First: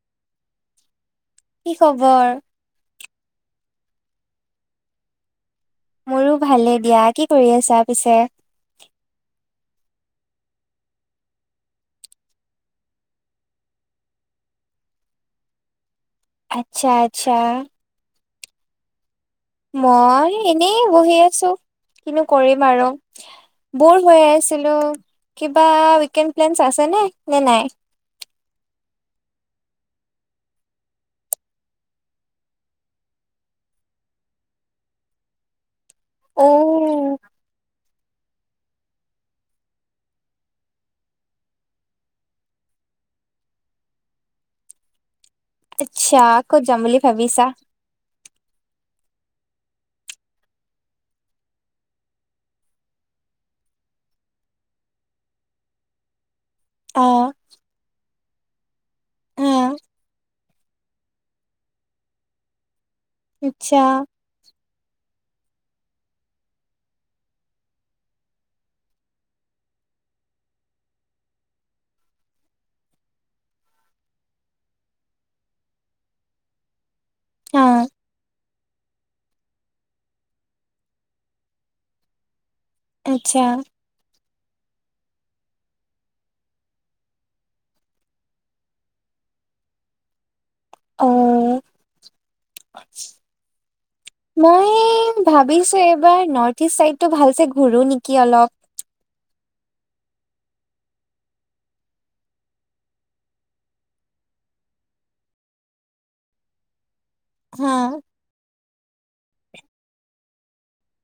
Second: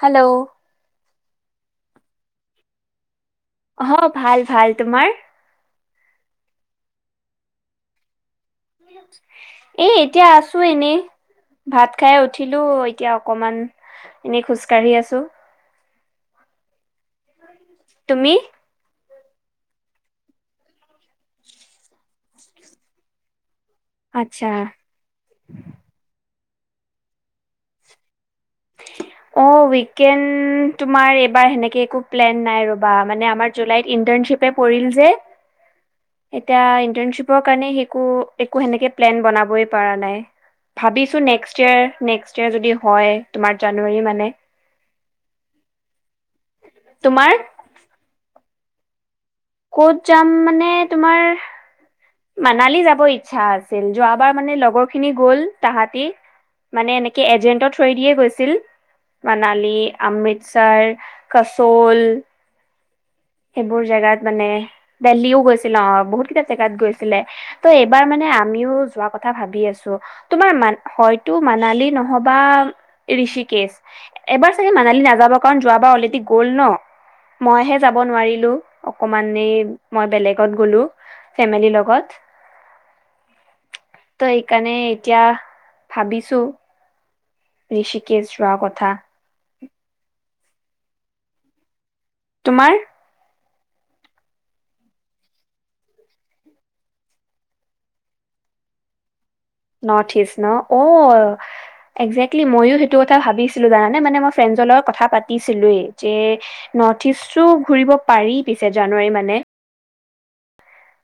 Hello. কি খবৰ? অ ভাল ভাল তোমাৰ? মোৰো ভালে দিয়া কি কৰি আছা পিছে? এ এতিয়া আছোঁ এনেই। ভাত খাই উঠিলোঁ এতিয়া অকমান এনেই খোজকাঢ়ি আছোঁ। আচ্ছা আচ্ছা। তুমি। মই এনেই বহি আছোঁ কিনো কৰিম আৰু। বৰ হৈ আচ্ছা আছিলোঁ কিবা উকেণ্ড প্লেন আছে নে নে নাই। [unintelligible] অ উইকেণ্ড তোমাৰ এইবাৰ হেনেকে একো প্লেন নাই ৰবা মানে আমাৰ জুলাইত ই ইনচেপে পৰিল‌ যে এতিয়া ইনটেন অ' চিপৰ কাৰণে শিকোঁ। একো সেনেকে প্লেন বনাবই পাৰা নাই। ভাবিছোঁ নেকচতেয়াৰ নেকচতেয়াৰ যদি হয় তোমাৰ জানুৱাৰী মানে। আচ্ছা কৌত যাম বুলি তোমাৰ ভাবিছা? ক'ত যাম মানে তোমাৰ। মানালী যাব ইচ্ছা আছিল যোৱাবাৰ মানে লগৰ খিনি গ'ল তাহাঁতি। মানে এনেকে অ' এজেন্টৰ থ্ৰৈ দিয়ে গৈছিল অ' মানালী, অমৃতচাৰ। কাচৌল। আচ্ছা সেইবোৰ জেগাত মানে। দেল্লিও গৈছিল অ বহুত কেইটা জেগাত গৈছিলে ত' এইবাৰ মানে আমিও যোৱা কথা ভাবি আছোঁ। তোমাৰ মা হয়তো মানালী নহ'বা ঋষিকেশ এবাৰ চাগে মান- কালি নাযাব কাৰণ যোৱা বাৰ‌ অলৰেদি গ'ল ন মইহে- অ' যাব নোৱাৰিলোঁ অকণমান এই মই বেলেগত গলোঁ ফেমেলি লগত। আচ্ছা। ত সেইকাৰণে এতিয়া ভাবিছোঁ। ঋষিকে যোৱা কথা। অহ তোমাৰ? মই ভাবিছোঁ এইবাৰ নৰ্থ ইষ্ট চাইডতটো ভালছে ঘোৰু নেকি অলপ। [inaudible] নৰ্থ ইষ্ট ন অ একজেক্টলি মইয়ো সেইটো কথা ভাবিছিলোঁ জানানে মানে মই ফ্ৰে- জনৰ কথা পাতিছিলোৱে যে ন- কিছু হা ঘূৰিব পাৰি পিছে জানুৱাৰী মানে।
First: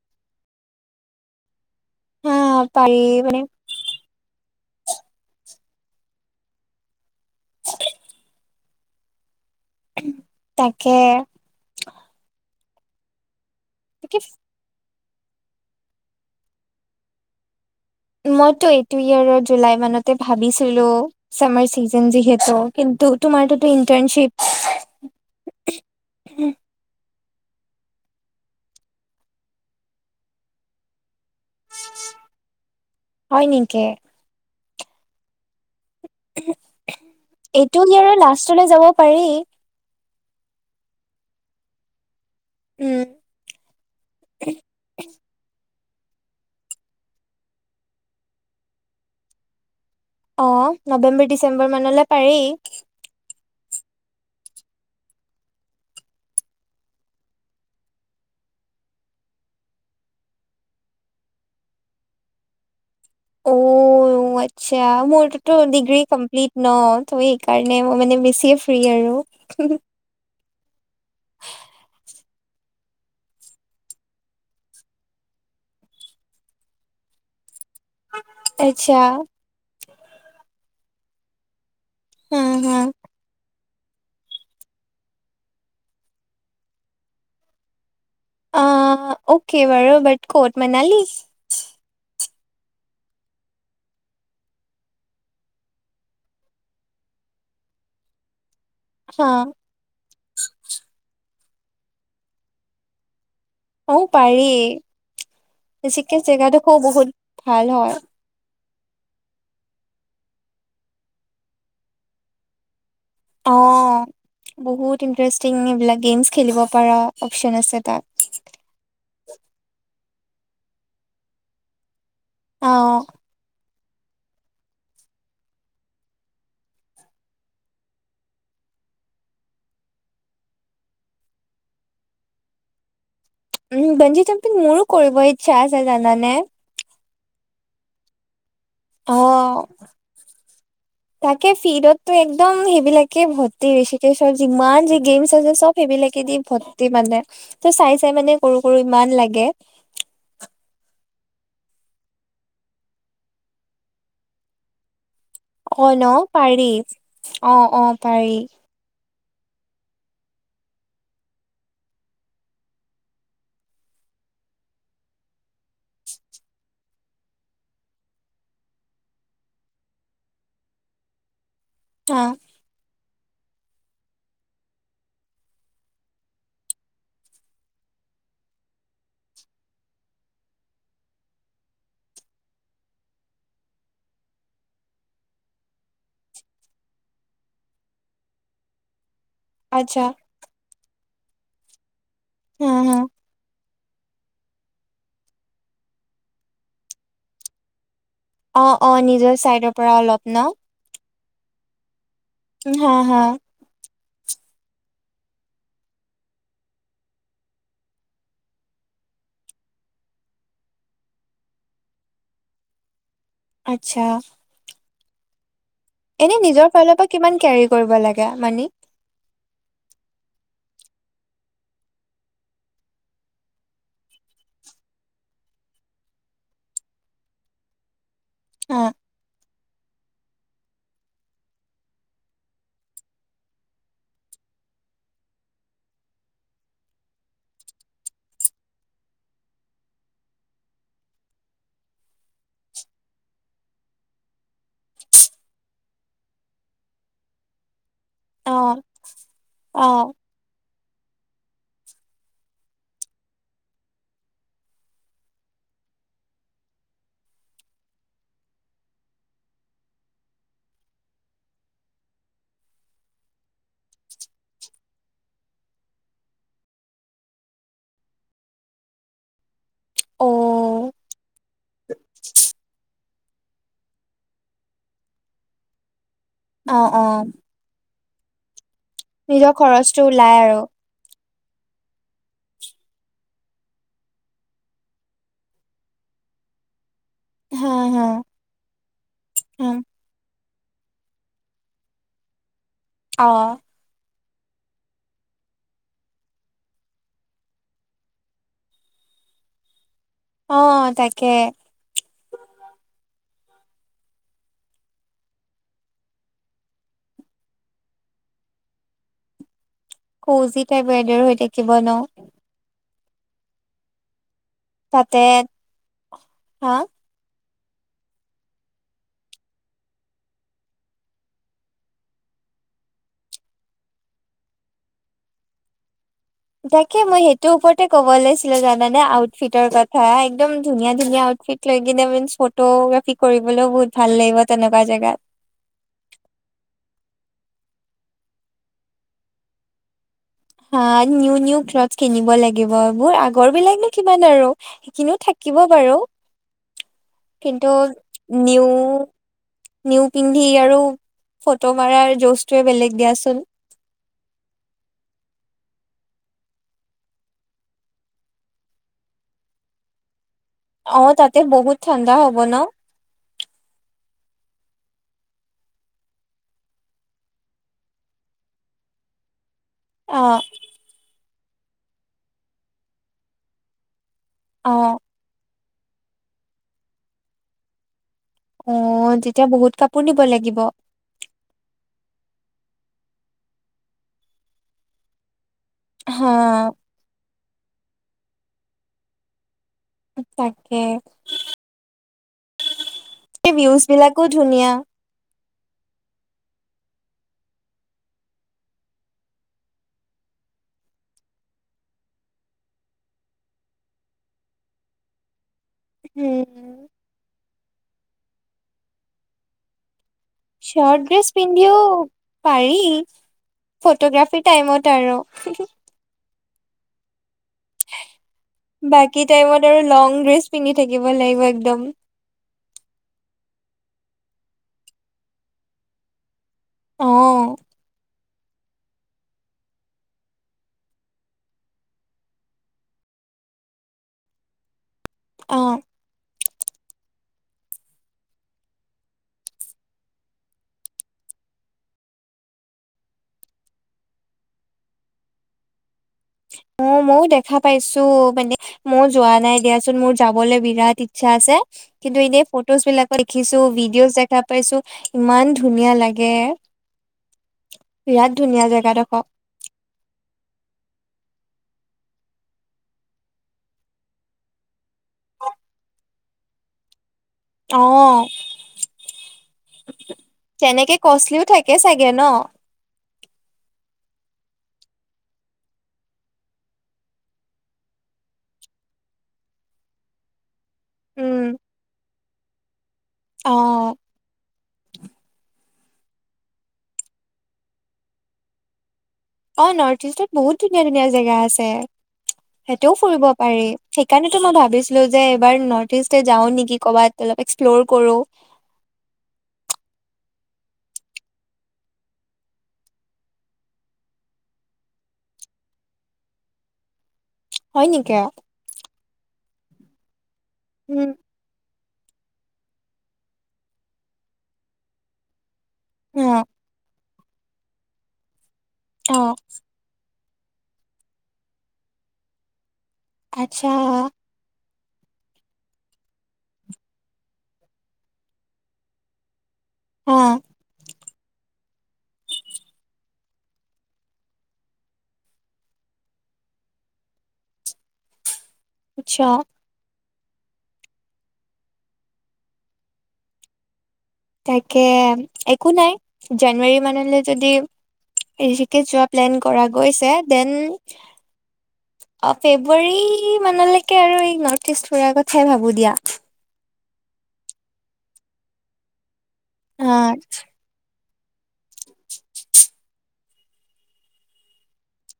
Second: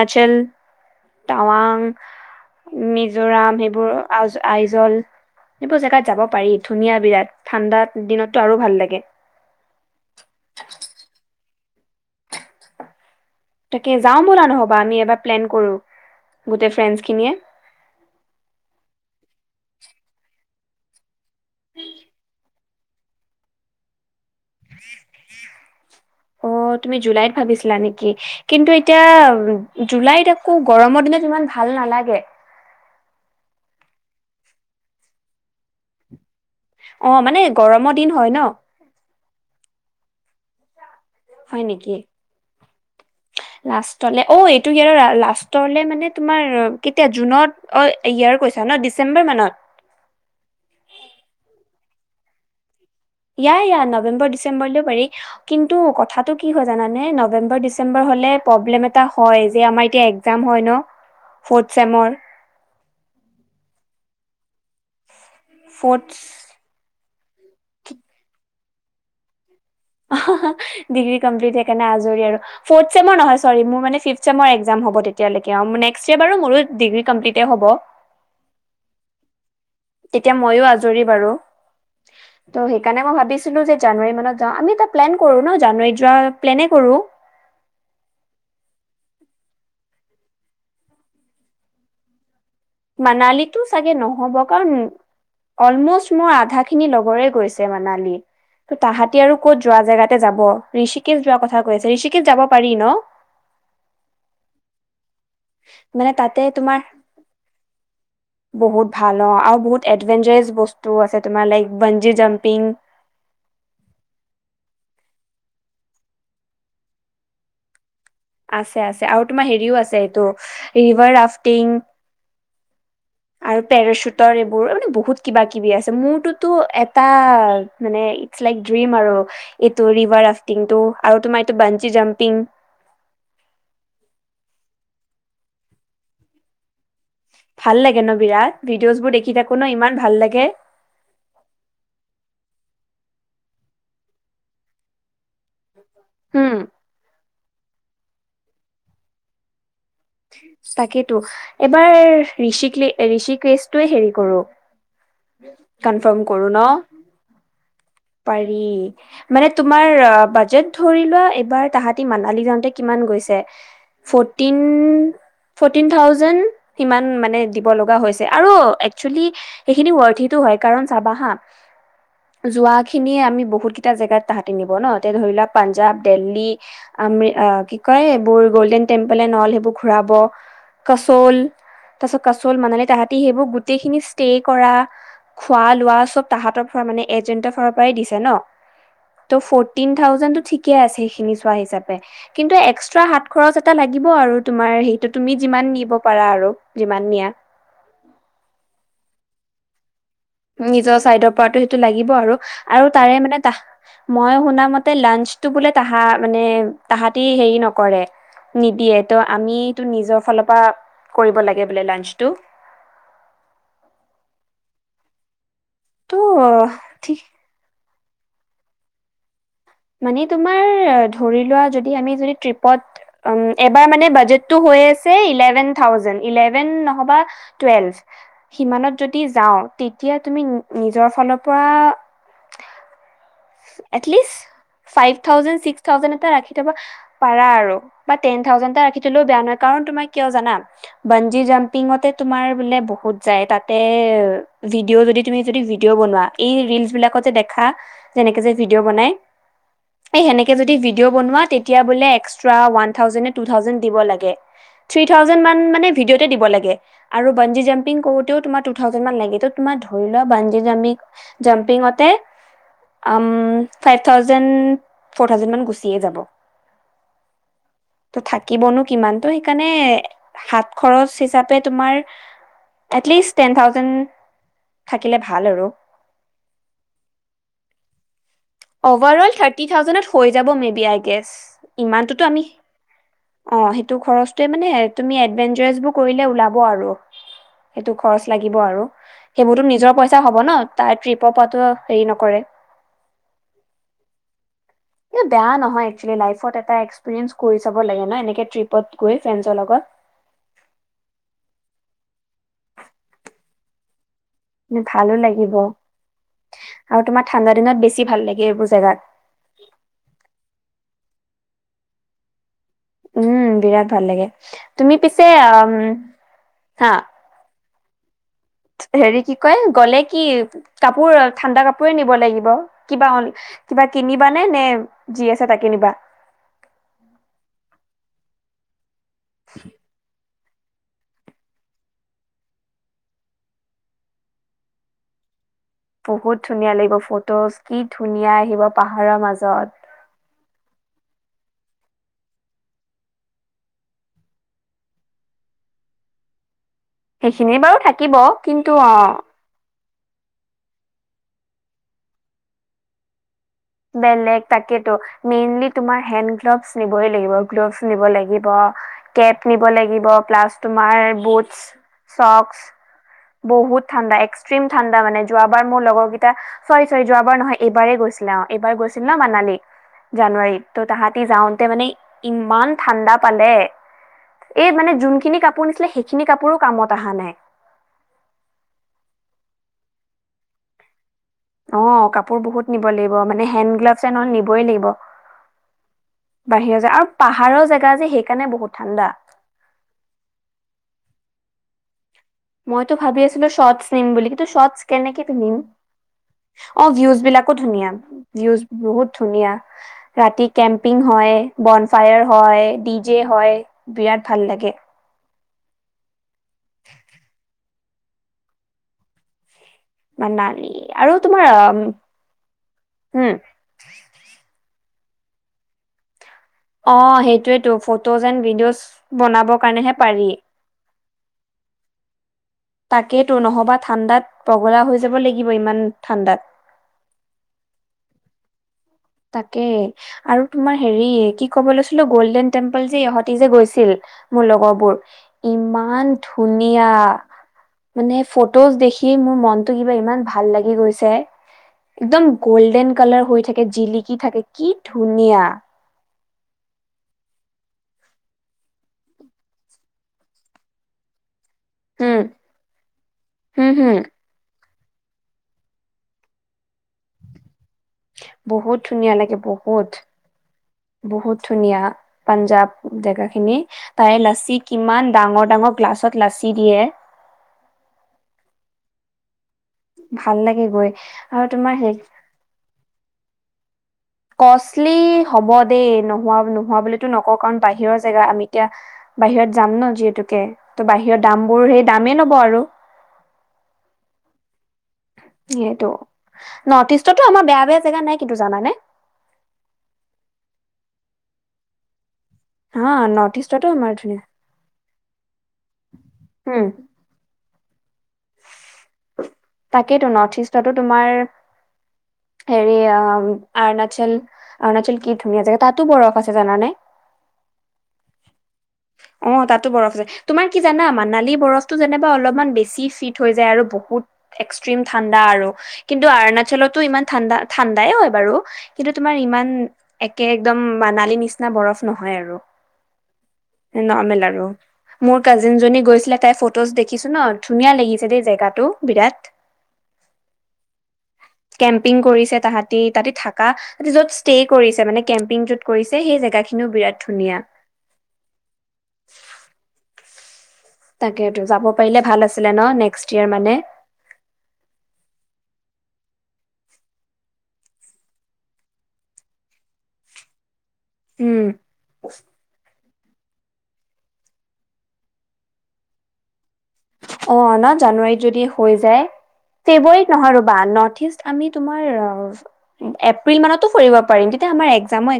আচল, টাৱাং হা পাৰি মানে মিজোৰাম সেইবোৰ আইজল। এইবোৰ জেগাত যাব পাৰি ধুনীয়া বিৰাট ঠাণ্ডাত দিনততো আৰু ভাল লাগে। তাকে। তাকে যাওঁ বোলা নহ'বা আমি এবাৰ প্লেন কৰোঁ গোটেই ফ্ৰেণ্ডছ খিনিয়ে। মই এইটো ইয়াৰত জুলাই মানত ভাবিছিলোঁ সময় চিজন যিহেতু- তো তোমাৰ তোটো ইণ্টেৰ্নশিপ। অ তুমি জুলাইত। ভাৱিছিলা নেকি কিন্তু এতিয়া জুলাইত আকৌ গৰমৰ দিনত ইমান ভাল নালাগে। হয় নিকে। অ', মানে এইটো গৰমৰ দিন ইয়েৰত হয় ন লাষ্টলৈ যাব পাৰি। হয় নেকি উম, লাষ্টলে অ এইটো ইয়েৰত লা লাষ্ট টৰলে মানে তোমাৰ কিতিয়া জুনত অ ইয়েৰ কৈছা ন ডিচেম্বৰ মানত। অ নৱেম্বৰ ডিচেম্বৰ মানলে পাৰি। ইয়াই ইয়া নৱেম্বৰ ডিচেম্বৰলৈও পাৰি কিন্তু কথাটো কি হয় জানানে নৱেম্বৰ ডিচেম্বৰ হ'লে। এ প্ৰব্লেম এটা হয়, যে আমাৰ এতিয়া একজাম হয় ন ফৰ্ট চেমৰ। অ আচ্ছা মোৰতো তো ডিগ্ৰী ফৰ্থ কমপ্লিট ন। ত' এইকাৰণে মই মানে বেছিয়ে ফ্ৰী আৰু। হা হা ডিগ্ৰী কমপ্লিট হে কাৰণে আজৰি আৰু ফৰ্ট চেমৰ নহয় চৰি মোৰ মানে ফিফট চেমৰ এগজাম হ'ব তেতিয়ালৈকে নেক্স ইয়েৰ বাৰু মোৰো ডিগ্ৰী কমপ্লিট হ'ব। আচ্ছা। তেতিয়া মইয়ো আজৰি বাৰু হা ত' হা সেইকাৰণে মই ভাৱিছিলো যে। জানুৱাৰী মানত যাওঁ আমি এটা প্লেন কৰো ন জানুৱাৰীত যোৱা প্লেনে কৰো। অ অকে বাৰ ব কট মনালী। মানালীতো চাগে নহ'ব কাৰণ। অলমোষ্ট মোৰ আধাখিনি লগৰে গৈছে মানালী। ত তাহাঁতি হা আৰু ক'ত যোৱা জেগাতে যাব ঋষিকেত যোৱা কথা কৈ আছে ঋষিকেত যাব পাৰি ন। অ পাৰি মানে বেছিকে তাতে জেগাডোখো তোমাৰ বহুত ভাল হয়। বহুত ভাল অ আৰু বহুত এডভেঞ্চাৰেছ বস্তু আছে তোমাৰ লাইক বঞ্জী জাম্পিং। অ। বহুত ইণ্টাৰেষ্টিং এইবিলাক গেমছ খেলিব পৰা অপচন আছে তাত। আছে আছে আৰু তোমাৰ হেৰিও আছে এইটো ৰিভাৰ ৰাফটিং। অ। আৰু পেৰাশ্বুটৰ এইবোৰ মানে বহুত কিবা কিবি আছে মোৰততো এটা মানে ইটছ লাইক। ডিম আৰু এইটো ৰিভাৰ ৰাফটিংটো আৰু তোমাৰ এইটো বানঞ্চি জাম্পিং। উম বঞ্জি চম্পি মোৰো কৰিব ইচ্ছা আছে জানানে। ভাল লাগে ন বিৰাট। ভিডিঅ'জ বোৰ অ দেখি থাকো ন ইমান ভাল লাগে তাকে ফিৰতটো একদম। সেইবিলাকে ভৰ্তি ঋষিকেশৰ যিমান যি গেমচ আছে চব সেইবিলাকে দি উম ভৰ্তি মানে। ত চাই চাই মানে কৰো কৰো ইমান লাগে। তাকেইেতো এবাৰ ঋষিক ঋষিকেশটোয়ে হেৰি কৰো। অ', ন কনফৰ্ম কৰো পাৰি ন অ', অ', পাৰি। মানে তোমাৰ বাজেট ধৰি লোৱা এইবাৰ তাহাতি মানালী যাওঁতে কিমান গৈছে। ফৰটিন। ফৰটিন থাউজেণ্ড সিমান মানে দিব লগা হৈছে আৰু একচলি সেইখিনি উঅৰথি। হয়তো হয় কাৰণ চাবা হা হা যোৱা। খিনিয়ে আমি বহুত কেইটা জেগাত তাহাঁতি নিব ন এতিয়া ধৰি লোৱা পাঞ্জাৱ দিল্লী আম কি ক। কয় এইবোৰ গ'ল্ডেন টেম্পোল এনল সেইবোৰ ঘুৰাব। কাচল তাৰপিছত কাচল মানে তাহাঁতি সেইবোৰ গোটেইখিনি ষ্টে কৰা। খোৱা লোৱা চব তাহাঁতৰ ফ মানে এজেন্টৰ ফালৰ পৰাই দিছে ন। ত ফিন আচ্ছা থাউজেণ্ড ঠিকে আছে সেইখিনি চোৱা হিচাপে কিন্তু হা এক্সাত হা। হাত খৰচ। এটা লাগিব আৰু তোমাৰ সেইটো তুমি যিমান নিব পাৰা আৰু যিমান নিয়া। অ অ নিজৰ চাইডৰ পৰা অলপ। ন নিজৰ চাইডৰ পৰাটো সেইটো লাগিব আৰু আৰু হা তাৰে হা মানে তাহ। মই শুনা মতে লাঞ্চটো বোলে তাহা মানে তাহাঁতি হেৰি নকৰে। নিদিয়ে ত' আমিটো নিজৰ ফালৰ পৰা কৰিব লাগে বোলে লাঞ্চটো। [inaudible] আচ্ছা। ত' এনে নিজৰ ফালৰ পৰা ঠিক কিমান কেৰি কৰিব লাগে মানি? মানে তোমাৰ ধৰি লোৱা যদি আমি যদি ট্ৰিপত উম এবাৰমানে বাজেট টো হৈ আছে ইলেভেন থাউজেণ্ড ইলেভেন নহবা টোৱেলভ। হা সিমানত যদি যাওঁ তেতিয়া। তুমি নিজৰ ফালৰ পৰা at least. Five thousand six thousand এটা ৰাখি থব পাৰা আৰু বা টেন থাউজেণ্ড এটা ৰাখি থলেও বে নহয় কাৰ। কাৰণ তোমাৰ কিয় জানা। ব্ৰঞ্জি জাম্পিং তে তোমাৰ বহুত বোলে যায় তাতে এ। ভিডিঅ' যদি তুমি যদি ভিডিঅ' বনোৱা এই ৰিলচ বিলাকত যে দেখা যেনেকে অ', যে ভিডিঅ' বনাই অ', এই সেনেকে যদি। ভিদেঅঁ বনুৱা তেতিয়া বোলে এক্সট্ৰা উৱান থাওজেণ্ডনে টোৱ থাওজেণ্ড দিব লাগে। থ্ৰী থাউজে মান মানে ভিডিঅ দ লাগে আৰু বনি জাম্পিং কৰো তেও ট থাউজেন মান লাগে। ধৰি ল বঞ্জি জামি জাম্পিংতে। ফাইভ থাউজেণ্ড ফ'ৰ থাউজেণ্ড মান গুচিয়ে যাব। ত থাকিবনো কিমানতো। মানে হাত অ', খৰচ হিচাপে তোমাৰ এটলিষ্ট। টেন থাউজেণ্ড থাকিলে ভাল আৰু। অ অ। অভাৰ অল নিজৰ থাৰ্টি খৰচটো থাউজেডত হৈ ওলাই যাব আৰু। মে বি আই গেছ ইমানটোতো আমি। অ সেইটো খৰচটোৱে মানে তুমি এভেঞ্জাসবোৰ কৰিলে ওলাব আৰু। হা, সেইটো হা, খৰচ লাগিব আৰু সেইবোৰতো হা, নিজৰ পইচা হব ন। তাই ট্ৰিপৰ পৰাতো হেৰি নকৰে। অ। এ বেয়া নহয় এক্চুৱেলি লাইফত এটা এক্সপিৰিয়েঞ্চ কৰি চাব লাগে ন এনেকে ট্ৰিপত গৈ ফ্ৰেণ্ডৰ লগত। অ তাকে। ভালো লাগিব। আৰু তোমাৰ ঠাণ্ডা দিনত বেছি ভাল লাগে এইবোৰ জেগাত। সৌজি টাইপ ৱেডাৰ হৈ থাকিব ন? উম বিৰাট ভাল লাগে তুমি তাতে পিছে হা হেৰি কি কয় গ'লে কি কাপোৰ ঠাণ্ডা কাপোৰে নিব লাগিব। কিবা কিবা কিনিবা নে নে যি আছে তাকেই নিবা? তাকে মই সেইটোৰ ওপৰতে ক'ব লৈছিলো জানানে? আউটফিটৰ কথা একদম ধুনীয়া ধুনীয়া আউটফিট লৈ কিনে ম ফটোগ্ৰাফি কৰিবলৈও বহুত ভাল লাগিব তেনেকুৱা জেগাত। বহুত ধুনীয়া লাগিব ফটোজ কি ধুনীয়া আহিব পাহাৰৰ মাজত। হা নিউ নিউ ক্লথ কিনিব লাগিববোৰ আগৰ বিলাকনো কিমান আৰু সেইখিনিও থাক থাকিব বাৰু। [inaudible] সেইখিনি কিন্তু বাৰু থাকিব নিউ কিন্তু অ নিউ পিন্ধি আৰু ফটো মাৰাৰ যুজটোয়ে বেলেগ দিয়াচোন। বেলেগ তাকেতো মেইনলি তুমাৰ হেড গ্ল'ভছ নিবই লাগিব গ্ল'ভছ নিব লাগিব। কেপ নিব লাগিব প্লাছ তোমাৰ অ তাতে বোতচ বহুত ঠাণ্ডা হ'ব শৌক্স ন বহুত ঠাণ্ডা এক্স এক্সট্ৰিম ঠাণ্ডা মানে যোৱাবাৰ মোৰ লগৰ কেইটা ছয় ছৰি যোৱাবাৰ নহয় এইবাৰেই গৈছে। এইবাৰ গৈছিল ন মানালী অ জানুৱাৰীত ত' তাহাঁতি যাওঁ মানে ইমান ঠাণ্ডা পালে অ এই মানে যোনখিনি কাপোৰ নিছিলে সেইখিনি কাপোৰ কাপোৰো কামত অহা নাই। অ তেতিয়া বহুত কাপোৰ নিব লাগিব। অ কাপোৰ বহুত নিব লাগিব মানে হেড গ্লাভছ এন অ'ল নিবই লাগিব। হা বাহিৰৰ জো আৰু পাহাৰৰ জেগা যে সেইকাৰণে বহুত ঠাণ্ডা। তাকে মইতো ভাবি আছিলো এই ভিউজ স্বৰ্তচ নিম বিলাকো বুলি কিন্তু ধুনীয়া স্বৰ্তচ কেনেক পিন্ধিম অ ভিউজ বিলাকো ধুনীয়া ভিউজ বহুত ধুনীয়া ৰাতি কেম্পিং হয় ব কন ফায়াৰ হয় ডি জে হয় বিৰাট ভাল লাগে উম মানালী শৰ্ট আৰু ড্ৰেছ তোমাৰ পিন্ধিও উম, পাৰি হুম, ফটোগ্ৰাফিৰ টাইমত। তেৰ [inaudible] অ সেইটোৱেতো ফটোজ এণ্ড ভিডিঅ'জ বাকী বনাবৰ টাইমত আৰু কাৰণেহে লং পাৰি। ড্ৰেছ পিন্ধি লাগিব থাকিব একদম। তাকেইতো নহবা ঠাণ্ডাত পগলা হৈ যাব লাগিব ইমান ঠাণ্ডাত। অ তাকে আৰু তোমাৰ হেৰি কি ক'ব লৈছিলো গল্ডেন টেম্পল যে ইহতি যে গৈছিল। মোৰ লগৰবোৰ, অ ইমান ধুনীয়া! মানে ফটোজ দেখি মোৰ মনতটো কিবা ইমান ভাল লাগি গৈছে। একদম গোল্ডেন কালাৰ হৈ থাকে জিলিকি থাকে কি ধুনীয়া! অ মও দেখা পাইছো মানে ময়ো যোৱা নাই দিয়াচোন মোৰ যাবলে বিৰাট ইচ্ছা আছে। কিন্তু হম এনেই ফটোজ বিলাকত দেখিছো হম হম ভিডিঅজ দেখা পাইছো। ইমান ধুনীয়া লাগে। বিৰাট বহুত ধুনীয়া জেগাডোখৰ লাগে বহুত বহুত। ধুনীয়া পাঞ্জাব জেগা খিনি তাৰে লাচি কিমান ডাঙৰ ডাঙৰ গ্লাছত লাচ্চি দিয়ে। আহ। ভাল লাগে গৈ তেনেকে আৰু কষ্টলিও তোমাৰ থাকে হেৰি চাগে ন? কষ্টলি হ'ব দেই, নোহোৱা নোহোৱা বুলিতো নকওঁ কাৰণ বাহিৰৰ জেগা আমি এতিয়া বাহিৰত যাম ন যিহেতুকে ত বাহিৰত উম দাম বোৰ সেই দামেই লব আৰু। অ' সেইটো নৰ্থ ইষ্টতো আমাৰ বেয়া বেয়া জেগা নাই কিন্তু জানানে অ নৰ্থ ইষ্টত বহুত ধুনীয়া ধুনীয়া জেগা আছে হা সেইটোও ফুৰিব নৰ্থ পাৰি ইষ্টতো আমাৰ ধুনীয়া সেইকাৰণেতো মই ভাবিছিলো যে এইবাৰ নৰ্ট ইষ্ট তে যাও উম নিকি কবাত অলপ এক্সপ্লৰ কৰো তাকেইতো নৰ্থ ইষ্টতো তোমাৰ হেৰি অ অৰণাচল অৰুণাচল কি ধুনীয়া জেগা তাতো বৰফ আছে জানানে [inaudible] হয় নিকা অ তাতো বৰফ আছে তোমাৰ কি জানা মানালী বৰফতো যেনিবা অলপমান বেছি ফিট হৈ যায় আৰু বহুত এক্সট্ৰিম ঠাণ্ডা আৰু কিন্তু অ' অৰণাচলতো ইমান ঠাণ্ডা ঠাণ্ডাই হয় বাৰু কিন্তু তোমাৰ অ' ইমান একে একদম মানালি নিচিনা বৰফ নহয় আৰু আচ্ছা নৰ্মেল লাৰু মোৰ কাজিন জনী গৈছিলে তাই ফটোজ দেখিছো ন ধুনীয়া লাগিছে দেই জেগাটো বিৰাট হা কেম্পিং কৰিছে তাহাঁতি তাহতে থাকা য'ত ষ্টে' কৰিছে মানে কেম্পিং যত কৰিছে সেই জেগাখিন খিনো বিৰাট ধুনীয়া আচছা তাকেতো যাব পাৰিলে ভাল আছিলে ন নেক্স ইয়েৰ মানে তাকে একো নাই জানুৱাৰী মানলে যদি এজুকে যোৱা প্লেন কৰা গৈছে দেন উম অ ফেব্ৰুৱাৰীত কি মানলৈকে আৰু এই নৰ্থ ইষ্ট ফুৰাৰ কথাই ভাবো দিয়া অ ন জানুৱাৰীত যদি হৈ যায় অ ফেব্ৰুৱাৰীত নহয় ৰ'বা নৰ্থ ইষ্ট আমি তোমাৰ অ এপ্ৰিল মানতো ফুৰিব পাৰিম তেতিয়া আমাৰ একজামো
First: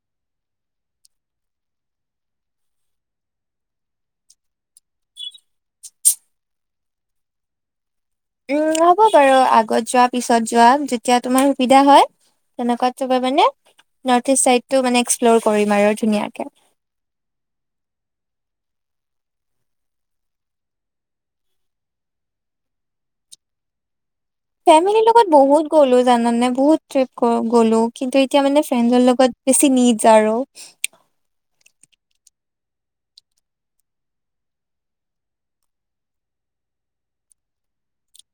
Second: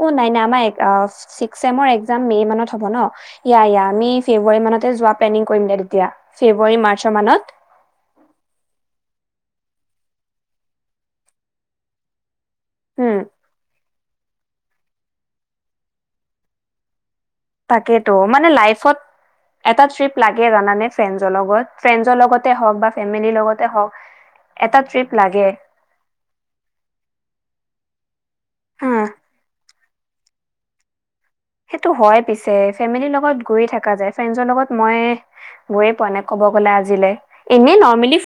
অ নাই নাই আমাৰ এক আ চিস্ক চেমৰ একজাম মে মানত হব' ন ইয়া ইয়া আমি ফেব্ৰুৱাৰী মানতে যোৱা প্লেনিং কৰিম দে দিয়া ফেব্ৰুৱাৰী মাৰ্চ মানত উম হ'ব বাৰু আগত যোৱা পিছত যোৱা যেতিয়া তোমাৰ সুবিধা হয় তেনেকুৱাত উম তবা মানে নৰ্থ ইষ্ট চাইডটো মানে এক্সপ্লৰ কৰিম আৰু ধুনীয়াকে। তাকেইতো মানে লাইফত এটা ট্ৰিপ লাগে জানানে ফ্ৰেণ্ডজৰ লগত, ফ্ৰেণ্ডছৰ লগতে হওঁক বা ফেমিলিৰ লগতে হওঁক ফেমিলিৰ লগত বহুত গলো জানানে বহুত ট্ৰিপ গ'লো কিন্তু এতিয়া মানে হা ফ্ৰেণ্ডচৰ লগত বেছি নিজ আৰু সেইটো হয় পিছে ফেমিলিৰ লগত গৈয়ে থাকা যায়, ফ্ৰেণ্ডছৰ লগত মই গৈয়ে পোৱা নাই কব ববলা আজিলে, এনে নৰ্মেলি ফে